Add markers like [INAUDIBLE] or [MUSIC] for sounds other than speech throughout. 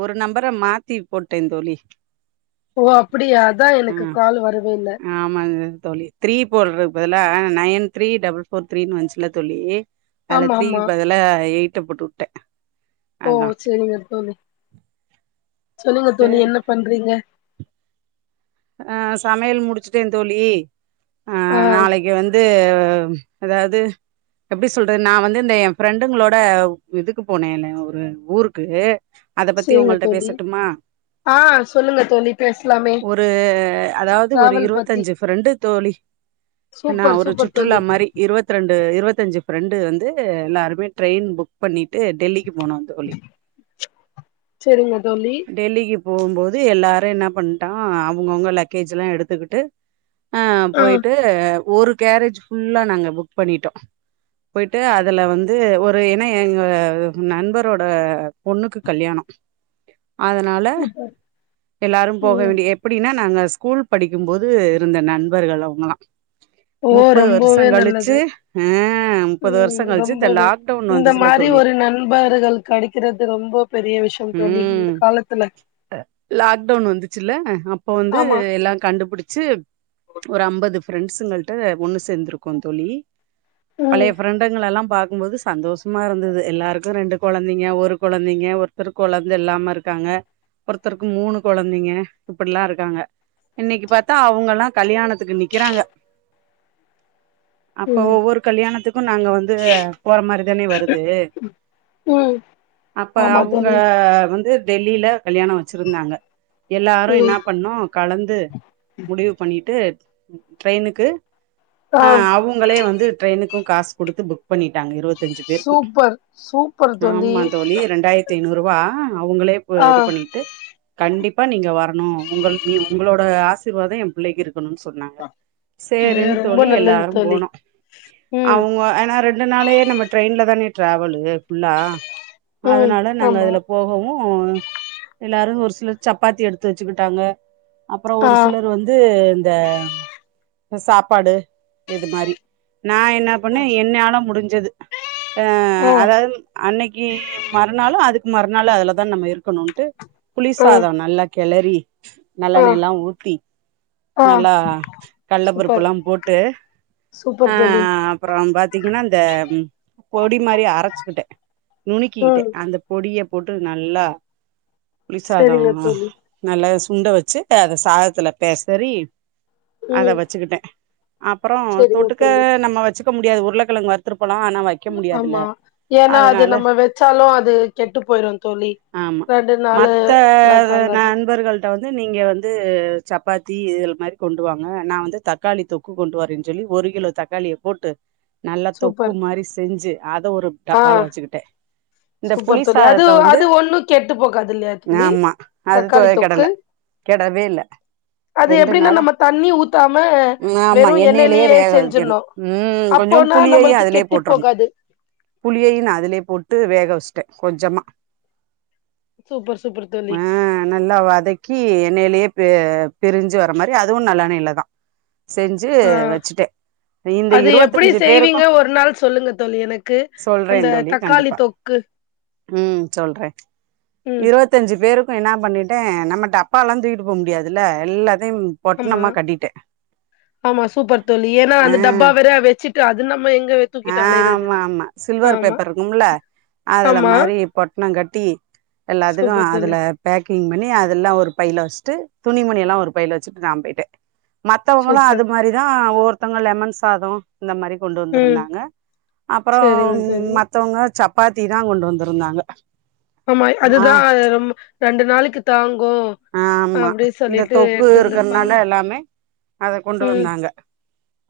ஒரு நம்பர மாத்தி போட்டே தோழி ஓ அப்டியா அதா ஆ எனக்கு கால் வருவே ஆமாங்க தோழி தீரி போட்றத் பதல்லா நைன் த்ரீ டபுல் ஃபோர் த்ரீனு வந்ச்சுல தோழி அதுல ஆமா ஆமா த்ரீக்கு பதுலா எயிட்ட போட்டு உட்ட ஓ அத்தா செரிங்க தோழி சொல்லுங்க தோழி என்ன பண்றீங்க அ சமையல் முடிச்சிட்ட தோழி அ ஆ நாளைக்கு வந்து அ அதாவது எப்டி சொல்றது நா வந்து இந்த எ ஃப்ரெண்டுங்களோட இதுக்கு போனேனே ஒரு ஊருக்கு அத பத்தி சேரிங்க உங்கள்ட்ட தோழி பேசட்டுமா ஆ சொல்லுங்க தோழி பேசலாமே ரூ அதாவது ஒரு டிராவல் பத்தி இருவத்தஞ்சு ஃப்ரெண்டு தோழி நா சூப்பர் ஒரு சூப்பர் சுற்றுலா தோழி மாரி இருவத்ரெண்டு இருவத்தஞ்சு ஃப்ரெண்டு வந்து எல்லாருமே ட்ரெயின் புக் பண்ணிட்டு டெல்லி குப் மோனோந் தோழி செரிங்க தோழி டெல்லிகிப் போகும்போது எல்லாரு என்ன பண்டோ ஆ அவங்கவுங்க லக்கேஜ் எல்லா எடுத்துக்கிட்டு அஹ் ஆ போயிட்டு ஒரு கேரேஜ் ஃபுல்லா நாங்க புக் பண்ணிட்டோ போயிட்டு அதுல வந்து ஒரு என்ன எங்க நண்பரோட பொண்ணுக்கு கல்யாணோ அதனால சூப்பர் எல்லாரும் போ ம் வேண்டிய எப்டின்னா நாங்க ஸ்கூல் படிக்கும் போது இருந்த நண்பர்கள் அவங்களா ஓ ரொம்போவே நல்லது ஆ முப்பது வருஷோ உம் கழிச்சு இந்த ரொம்பவே லாக்டவுன் இந்த வந்துச்சுல மாரி தோழி ஒரு நண்பர்கள் கடைக்கிறது ரொம்போ பெரிய விஷ்யோ தோழி இந்த ம் காலத்துல சில்ல அப்போ வந்து ஆமா எல்லா கண்டுபிடிச்சு ஒரு அம்பது ஃப்ரெண்ஸுங்கள்ட ஒன்னு சேர்ந்துருக்கோ தோழி ம் பழய ஃப்ரெண்டங்கள எல்லா பாக் கும் போது சந்தோஷ்மா இருந்தது எல்லாருக்கு ரெண்டு கொழந்தைங்க ஒரு கொழந்தைங்க ஒருத்தருக் கொழந்த இல்லாம இருக்காங்க ஒருத்தருக்கு மூணு கொழந்தைங்க இப்டிலா இருக்காங்க இன்னைக்கு பாத்தா அவங்களா கல்யாணத் துக்கு நிக்கிறாங்க அப்போ ம் ஒவ்வொரு கல்யாணத்துக்கு நாங்க வந்து போற மாறிதானே வருது ம் அப்ப ஆமா அவங்க தோழி வந்து டெல்லில கல்யாணோ வச்சிருந்தாங்க எல்லாரு ம் என்னா பண்ணோ கலந்து முடிவு பண்ணிட்டு ட்ரெயினுக்கு ஆ அவங்களே வந்து ட்ரெயினுக்கும் காசு குடுத்து புக் பண்ணிட்டாங்க இருவ்த் சூப்பர் சூப்பர் தோழி ரூவா அவுங்ளே போ ஆ இது பண்ணிட்டு கண்டிப் வரணு உங்கள் நீ உங்ளோட ஆசிர்வாதோ எ பிள்ளைக்கு இருக் னும் சொன்னாஹ இது சேரின்னு ரொம்ப தோழி நல்லது எல்லாரு தோழி போனோ ம் அவ்ங்க ஏன்னா ரெண் [UNINTELLIGIBLE] ரெண்டு நாளே நம்ம ட்ரெயின்ல தானே ட்ராவலு ஃபுல்லா ம் அதனால நாங்க ஆமா அதுல போகவூ [UNINTELLIGIBLE] எல்லாரு ஒரு சிலர் சப்பாத்தி எடுத்து வச்சுக்கிட்டாங்க அப்றோ ஆ ஒரு சிலர் வந்து தேம் சாப்பாடு இது மாரி நா என்ன பண்ணே என்னால முடிஞ் சது ஆ அதாவ்து அன்னைக்கு மறுநாலூ அது மறுநாலு அதுலதா நம்ம இருக்கணூன்ட்டு ஆ சாதோ நல்லா கெலரி ஆ நல்லெண்ணய்ல்லா ஊத்தி ஆ நல்லா கள்ளப்பருப்பு சூப்பர் எல்லா போட்டு ஆ சூப்பர் தோழி அப்றோ பாத்தீங்கன்னா இந்த பொடி மாரி அரச்சுக்கிட்டே நுணுக்கிக்கிட்டே ம் அந்த பொடியப் போட்டு நல்லா சாதோ செரிங்க தோழி நல்லஸ் சுண்ட வச்சு அத சாதத்தில பேசரி அத ம் வச்சுக்கிட்டே அப்றோ செரிங்க தொட்டுக்க தோழி நம்ம வச்சுக் க்க முடியாது உருளக்கெழங்கு வருத்துருப் ஆமா ஏன்னா அது அதனால நம்ம வெச்சாலூ அது கெட்டு போயிரூ தோழி ரெண்டு நாலு த அது நண்பர்கள் டா வந்து நீங்க வந்து சப்பாத்தி இதில மாரி கொண்டுவாங்க நா வந்து தக்காளி தொக்கு கொண்டுவரேன்னு சொல்லி ஒரு கிலோ தக்காளிய போட்டு நல்ல தொக்கு சூப்பர் மாரி செஞ்சு அத ஒரு ஆ டப்பால வச்சுக்கிட்டே இந்த புளி சூப்பர் தோழி அது சாதத்த வந்து அது ஒண்ணு கெட்டு போகாதில்யாத் ளி ஆமா அது தொ தக்காளி தொக்கு கெடல கெடவே இல்ல அது ரெண்டு எப்பிடின்னா நாளா நம்ம தண்ணி ஊத்தாம ஆமா வெறும் எண்ணெயிலயே வேக வைக்கணு செஞ்சிர்ணு ம் கொஞ்சோண்டு அப்போனா நம்மளுக்கு கெட்டு போகாது புளியையும் நான் அதுலயே போட்டு வேக வச்சுட்டேன் கொஞ்சமா சூப்பர் சூப்பர் தோழி ஆ நல்லா வதக்கி என்னையிலே பெ பிரிஞ்சு வர மாரி அதுவு நல்லெண்ணெய்லதான் ஆ இந்த அது எப்பிடி இருவத்தஞ்சு பேருக்கு செய்வீங்க ஒரு நாள் சொல்லுங்க தோழி எனக்கு சொல்றே அந்த தோழி தக்காளி கண்டிப்பா தொக்கு ம் சொல்றன் ம் பேருக்கு என்ன பண்ணிட்டேன் நம்ம டப்பால்லா தூக்கிட்டு போ முடியாதுல்ல எல்லாத் அம்மா ஆமா சூப்பர் தோழி ஏன்னா அந்த டப்பா வேற வெச்சுட் ட்டு அது நம்ம எங் ஆ ஆமாம்மா சில்வர் பேப்பர் இருக்கும்ல அதுல ஆமா மாரி பொட்டனங்கட்டி எல்லாத்துக்கு சூப்பர் தோழி அதுல பேக் கிங் பண்ணி அதுல்லா ஒரு பைல வஷ்ட்டு துணிமணி எல்லா ஒரு பைல வச்சிட்டு நா பொயிட்டே மத்தவுங்களு அது சூப்பர் மாரிதா ஓர் உத்தங்க லெமன் சாதோ இந்த மாரி கொண்டு ம் வந்திருந்தாங் ங்க செரிங்க அப்பறோம் தோழி மத்தவுங்க சப் பாத்திதா கொண்டு வந்துருந்தாங்க ஆம்ய் அதுதா அது ரொம்பு ரெண்டு நாளிக்கு தாங் ஆம்மா இந்த தொக்கு எடுத்து வந்திருப்பாங்க இருக்ற்னால எல்லாமே அத கொண்டு ம் வந்தாங்க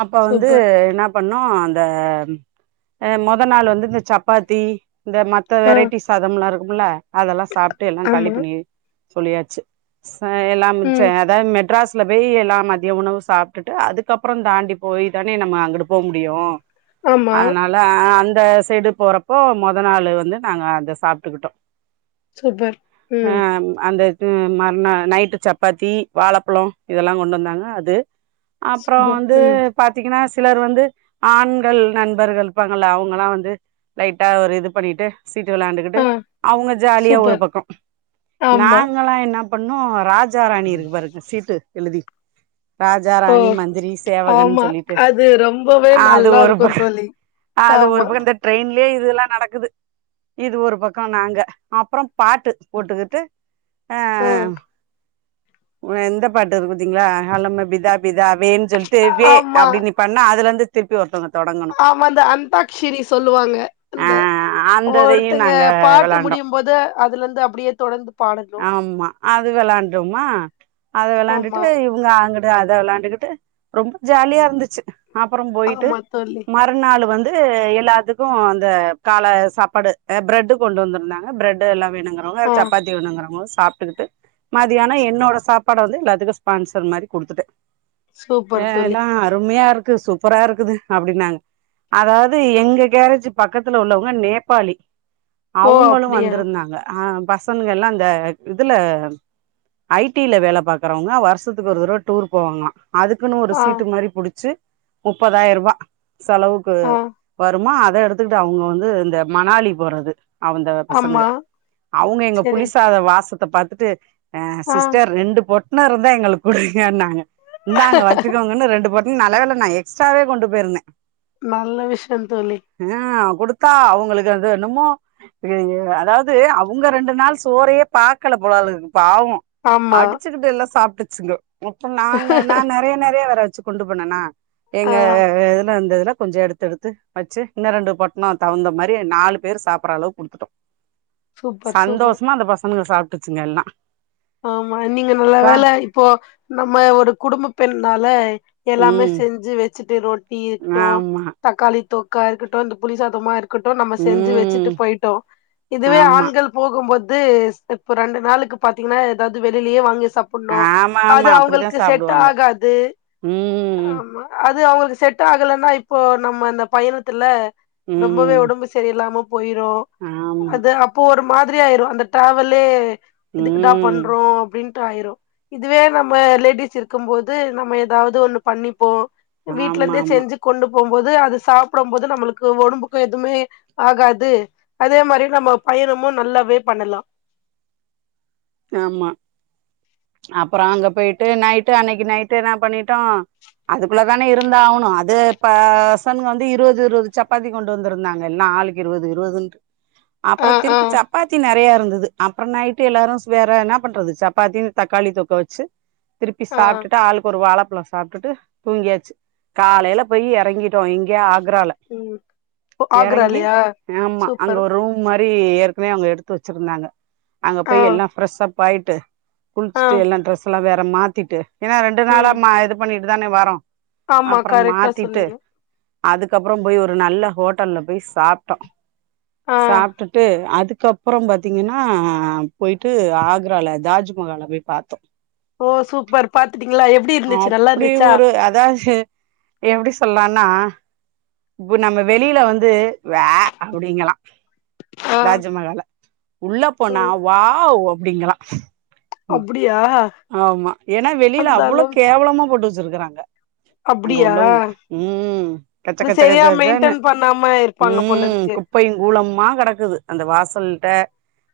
அப்ப வந்து சூப்பர் என்னாப் பண்ணோ அந்த எ மொத நாள் வந்து இந்த சப்பாத்தி இந்த மத்த ஆ வெரைட்டி சாதம்லாரு உபுல்ல அதல்லா சாப்ட்டு எல்லா ஆமா காலிபணியி சொல்லியாச்சு ப எல்லாமிச்ச ம் அதாவு மெட்ராஸ் ட்ல பேயி எல்லா மதிய உணவு சாப்ட்டுட்டு அதுக்கப்றொ தாண்டி போயி தானே நம்ம அங்குடு போ முடியு ஆமா அதனால அ அந் த சேடு போறப்போ மொத நாளு வந்து நாங்க அத சாப்ட்டுக்குட்டோ சூப்பர் ம் ம் மறுணா நைட்டு சப்பாத்தி வாழப்ழோ இதல்லா கொண்டு வந்தாங்க அது அப்றோ சூப்பர் வந்து ம் பாத்தீக்கினாஸ் சிலர் வந்து ஆண்கள் நண்பர்கள் இப்பாங்கள்ள அவுங்கலா வந்து லைட்டா ஒரு இது பண்ணிட்டு சீட்டு விளாண்டுகிட்டு ஆ அவுங்க ஜாலியா ஒரு சூப்பர். பக்கம் ஆமா. நாங் நா என்ன பண்ணு ராஜ் ஜ்ஜா ராணி இருக்கு பாருங்க சீட்டு எழுதி ராஜா ஓ! ராணி மந்திரி சேவகன் ஆமா. சொல்லிட்டு அது ரொம்பவே அது நல்லா ஒரு இருக்கும் பக் தோழி. அது ஒரு ஆமா. பக்க இந்த ட்ரெயின் லே இதுல்லா நடக்குது இது ஒரு பக்க நாங்க அப்புறோ பாட்டு போட்டுக்கிட்டு ஆ அ ஆ உ எந்த பாட்டு இருக்குதீங்களா அல்லம பிதா பிதா வேன் சொல்லிட்டு வே ஆமா, அப்டின்னு நீ பண்ணா அதுல இருந்து திருப்பி வரட்டு ஆமா இந்த அந்தாக்க்ஷினி சொல்லுவாங்க ஆ அந்த அந்த இதையு ஒருத்தங்க நாங்க பாட்டு வெளாண்டோ முடியும் போது அதுல ருந்து அப்படியே தொடர்ந்து பாடணு ஆமா அது விளாண்டுர்மா அது விளாண்டுட்டு ஆமா, இவங்க அ அங்கிட்டு அத விளாண்டுகிட்டு ரொம்ப ஜாலியாருந்துச்சு அப்புற போயிட்டு ஆமா தோழி. மறுநாளு வந் அது எல்லாத்துக்கு இந்த கால சாப்பாடு அ பிரெட் கொண்டு வந்திருந்தாங்க பிரெட் எல்லா வேணு ங்கிறவங்க ஆ சப்பாத்தி வேணுங்றவங் சாப்டுகிட்டு மதியான என்னோட சாப்பாட வந்து எல்லாத்துக்கு ஸ்பான்சர் மாரி குடுத்துட்டே ஏ சூப்பர் தோழி. எல்லாம் அருமையாருக்கு இது சூப்பரா இருக்குது அப்டினாங்க அதாது எங்க கேரேஜ் பக்கத்துல உள்ளவங்க நேபாளி ஓ! அவுங்களு அப்படியா? வந்திருந்தாங்க அஹ்ம் பசனுக எல்லா அந்த இதுல ஐடில வேல பாக்குறவங்க வருஷத்க்கு ஒரு தரவ டூர் போவாங்களா அதுக்குன்னு ஒரு ஆ, சீட்டு மாரி புடிச்சி முப்பதாயிருவா செலவுக்கு ஆ. வருமா அ அத எடுத்துகிட்டு அவுங்க வந்து இந்த மணாலி போறது அவுந்த பசனுக ஆமா. அவுங்க எங்க சரி. புலிசாத வாச த்த பாத்துட்டு ஆஹ் ஆ சிஸ்டர் ரெண்டு போட் இனொர்தயங்கள் குடுக்கனாங்க இந்தாங்க வச்சுக்கோங்கன்னு ரெண்டு பொட் ம் நல்லவேல நா எக்ஸ்ட்ராவே கொண்டு போயிருந்தே நல்ல விஸ்ய தோழி ஆ குடுத்தா அவங்களுக்கு அது என்னுமோ அதாவது அவுங்க ரெண்டு நாள் சோறையே பாக்கல போல இருக்குது பாவோ ஆமா. அடிச்சுக்கிட்டு எல்லா சாப்ட்டுது சிங்க மொத்த நாங்க நா நறையா நறையா வேற வெச்சு கொண்டு போனனா ஆ ஏங்க இதுல வந்து தா கொஞ்சோ எடுத்தெடுத்து வச்சு இன்னோ ரெண்டு பொட்ணோ தகுந்த மாரி நாலு பேர் சாப்ட்ற அளவுக்கு குடுத்துட்டோ சூப்பர், சூப்பர். சந்தோஷமா அந்த பச ங்க சாப்டுச்சுங்க எல்லா ஆமா நீங்க நல்ல சா வேல இப்போ நம்ம ஒரு குடும்ப பெண்னால எல்லாமே ம் செஞ்சு வெச் சிட்டி ரோட் தீ இருக்கட்டோ ஆமா தக்காளி தொக் கா இருக்கட்டு அந்த புளி சாதமா இருக் கட்டு நம்ம செஞ்சு வெச்சுட்டு ம் போயிட்டோ இதுவே ஆமா ஆண்கள் போகும்போது து இப்ப ரெண்டு நாளுக்கு பாத் தீங்னா எதாவது வெளியிலேயே வாங்கி சப்புனு ஆமா அது ஆமா அப்டிதா அவுங்களுக்கு செட் சாப்டுவாங்க ஆகாது ம் ஆமா அது அவங்களு இது செட் ஆகலென்னா இப்போ நம்ம அந்த பயணத்துல ரொம்பவே ம் ஒடம்பு சரியில்லாம போயிரு ஆமா அது அப்போ ஒரு மா திரி ஆயிரு அந்த ட்ராவலே எதுக்குடா ம் பண்றோ அப்டின் ட்டாயிரு இதுவே நம்ம லேடிஸ் இருக்கும் போது நம்ம எதாவது ஒண்ணு பண்ணிப்போ ஆமா வீட்லெருந்தே ஆமா செஞ்சு கொண்டு போம்போது அது சாப்படும் போது நம்மளுக்கு ஒடம்புக்கு எதுமே ஆகாது அதே மாரி நம்ம பயணமு நல்லாவே பண்ணலா ஆமா அப்பறோ அங்க போய்ட்டு நைட்டு அன்னைக்கு நைட்டு நா பண்ணிட்டோ அதுக்குள்ள தானே இருந்தாவனு அது ப பசங்க வந்து இருவது இருவது சப்பாத்தி கொண்டு வந்திருந்தாங்க எல்லா ஆளுக்கு இருவது இருவதுன்ட்டு ஆ அப்பறொ ஆ திருப்பி சப்பாத்தி நெறைய இருந்துது அப்றொ நைட்டு எல்லாரு ஸ் வேற என்னா பண்றது சப்பாத்தி தக்காளி தொக்க வச்சு திருப்பி ஆ சாப்டுட்டு ஆளுக்கொரு வாழப் ஃபுல்லா சாப்டுட்டு தூங்கியாச்சு காலைல போய் எறங்கிட்டோ இங்கே ஆக் விறால ம் ஓ, எறங்கி ஆக்ராலயா ஆமா அங்க சூப்பர் ஒரு ரூம் மார் ரி ஏற்கனவே அவுங்க எடுத்து வச்சிருந்தாங்க அங்க ஆ போய் எல்லா ஃப்ரஸ்சப்பாய்ட்டு ஆ குள்ச்சுட்டு எல்லா டிரெஸ்ல்லா வேற த மாத்திட்டு ஏன்னா ரெண்டு நாளா ம் ம இது பண்ணிரு அத்தானே வரோ ஆமா அப்புறம் கரெக்ட்டா மாத்திட்டு சொன்னீங்க அதுக்கப்புறம் போய் ஒரு நல்ல ஹோட்டல்ல போய் சாப்டோ ஆ சாப்டுட்டு அதுக் அதுக்கப்புறம் பாத்தீங்கன்னா போயிட் ட்டு ஆக்ரால தாஜ்மஹால போய் பாத்தோ ஓ சூப்பர் பாத் அப்டி ஒரு அதாது எப்டி சொல்லானா இப்ப நம்ம வெளியில வந்து வே அப்படிங்கலா ஆ தாஜ்மகால உள்ள போனா ம் வாவ் அப் ப்டிங்களா அப்டியா ஆமா ஏனா வெளியில அந்த அவ்ளோ அளவுக்கு கேவலமா போட்டு வச்சு சிருக்குறாங்க அங்க அப்டியா உள்ளவங்க ம் கச்ச அது கச்ச கச்ச சரியா கச்சன்னு மெயின்டென் பண்ணாம இருப்பாங்க போல ம் இருக்கு குப்பையு கூலமுமா கெடக்குது அந்த வாசல்ட்ட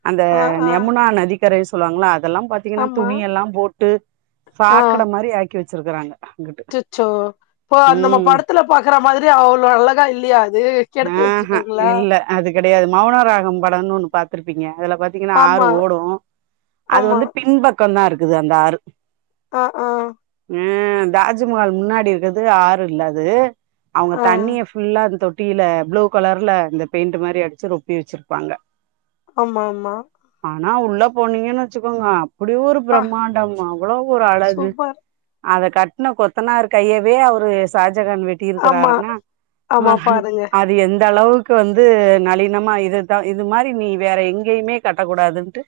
அந்த ஆ ஆ யமுனா நதிக்கரை ஸ் சொல்வாங்கலாத் இதெல்லா பாத்தீங்கன்ன ஆமா துணி எல்லாப் போட்டு ஆ சாக்கட மாரி ஆக்கி வச் ச்சிறுக்குறாங்க அச்சச்சோ ஓ அந்தம்ம படத்துல பாக்குற மாதிரி அவ்ளோ அழகா இல்லையா அது கெடுத்து ஆ ஹ வச்சிருக்காங்களா இல்ல அது கிடையாது மௌன ராகம் படம்னு ஒண்ணு பாத்துருப்பீங்க அதுல பாத்தீங்கன்னா ஆறு ஆமா ஓடு அது ஆமா வந்து பின்பக் பக்கந்தா இருக்குது அந்த ஆறு அ ஆ அஹ் தாஜ்மஹால் முன்னாடி இருக்கிறது ஆறு இல்லாது அவங்க ஆ தண்ணிய ஃபுல்லாது தொட் குட்டியூல ப்ளூ கலர்ல இந்த பெயிண்ட் மாரி அடிச்சு ரொப்பி வச்சிருப்பாங்க ஆமா ஆமா நா உள்ள போனீங்கன்னு வச்சுக்கோங்க அப்டி ஒரு பா பிரம்மாண்டம் அவ்ளோ ஒரு அழகு சூப்பர் அத கட்ன கொத்தனார் கையவே அவரு சாத் ஜகன் ஆமா வெட்டியிருக்குறாருன்னா ஆமா ஹ் பாருங்க அது எந் இந்த அளவுக்கு வந்து நளினமா இதுதான் இது மாதிரி நீ வேற எங்கேயுமே கட்டக்கூடாதுன்ட்டு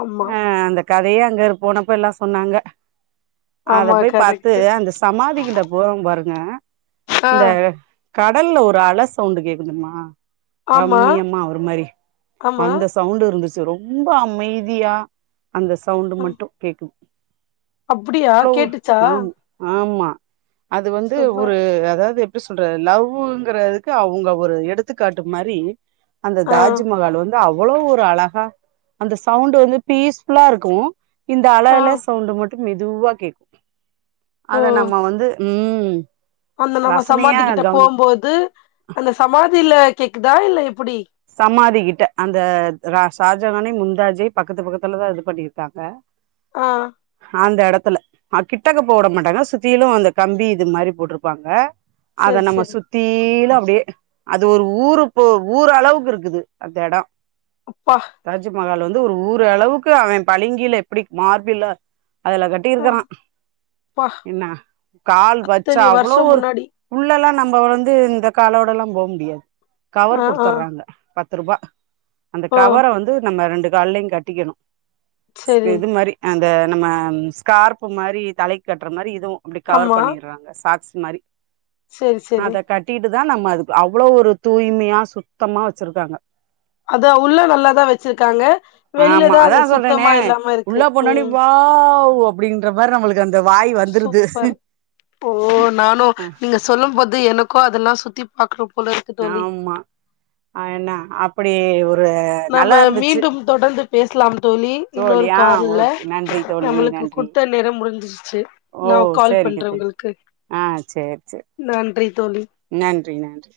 ஆமா அந்த கதையே அங்க இரு போனப்ப எல்லா சொன்னாங்க அத ஆமா போய் பாத்து கரெக்ட்டு அந்த சமாதி கிட்ட போற பா ஆஹ் ஆ ந்த கடலூர் ஒரு அல சவுண்ட் கேக்குதுமா ஆமா ரம்மியம்மா ஒரு மாரி ஆமா அந்த சவுண்ட இருந்துச்சு ரொம்ப அமைதியா அந்த சவுண்டு அ மட்டும் கேக்குது அப்டியா அவ்ளோ கேட்டுச்சா ஆம் ஆமா அது வந்து சூப்பர் ஒரு அதாவது எப்படி சொல்றது லவ்வூ இருக்கறதுக்கு அவுங்க ஒரு எடுத்துக்காட்டு மாரி அந்த ஆ தாஜ்மஹால் வந்து அது அவ்வளோ ஒரு அழகா அந்த சவுண்ட் வந்து ஃபீஸ் ஃபுல்லா இருக்கு இந்த ஆ அலல சவுண்டு மட் டு மெதுவா கேக் அத ஓ நம்ம வந்து ம் அந்த நம்ம ரசனையா சமாதிக்கிட்ட கவனி போம்போது அந்த சமாதில கேக்குதா இல்ல எப்புடி சமாதி கிட்ட அந்த ரா ஷாஜகானே முந்தாஜியே பக்கத்து பக்கத்துலதா இது பண்ணிருக்காங்க ஆ அந்த எடத் த்துல கிட்டக்க போ விட மாட்டாங்க சுத்திலு அந்த கம்பி இது மாரி போட்டிருப்பாங்க அத செரி நம்ம செரி சுத்திலும் அப்டியே அது ஒரு ஊரு போ ஊர் அளவு இருக்குது அந்த ஏடோ அப்பா தாஜ்மஹால் வந்து ஒரு ஊர அளவுக்கு அவே பளிங்கில எப்டி மார்பில்ல அதுல ஆ கட்டிருக்குறா அப்பா என்ன கால் வச்சா அத்தனை அவ்வளோ வருஷோ ஒரு முன்னாடி உள்ளல்லா நம்ம இப்ப வந்து இந்த காலோடல்லா போக முடியாது கவர் ஆ ஆ குடுத்துர்றாங்க பத்து ரூபா அந்த ஓ கவர வந்து நம்ம ரெண்டு கால்லையும் கட்டிக்கணு செரி இது மாதிரி அ இந்த நம்ம ஸ்கார்பு மாரி தலைக்கு கட்ற மாரி இத் து அப்டி கவர் பண்ணிர்றாங்க சாக்ஸ் துமாரி சேரி சேரி இதா நம்ம அதுக்கு அவ்ளோ ஒரு தூய்மையா சுத்தமா வச்சிருக்காங்க அதா உள்ள நல்லாதா வச்சிருக்காங்க ஆமா வெளிலதா அது அதா சொல்றேனே சுத்தமா இல்லாம இருக்கு உள்ள போனோனே வாவ் ஓ அப்டின்ற மாரி நம்மளுக் சூப்பரு ஓ நானு அஹ் நீங்க சொல்லும்போது எனக்கு அதுலா சுத்தி பாக்கணும் ஆமா அதுனா அட் அப்டியே ஒர் நம்ம மீண்டும் தொடர்ந்திப் பேஸ்லாம் தோழி இன்னொரு தோழியா கார்ல ஓகே நன்றி தோழி நம்ளுக்கு நன்றி குடுத்த நேரம் முடிஞ்சிருச்சு ஓ நா கால் சரிங்க பண்றே தோழி உங்ளுக்கு ஆ சரி சரி நன்றி தோழி நன்றி நன்றி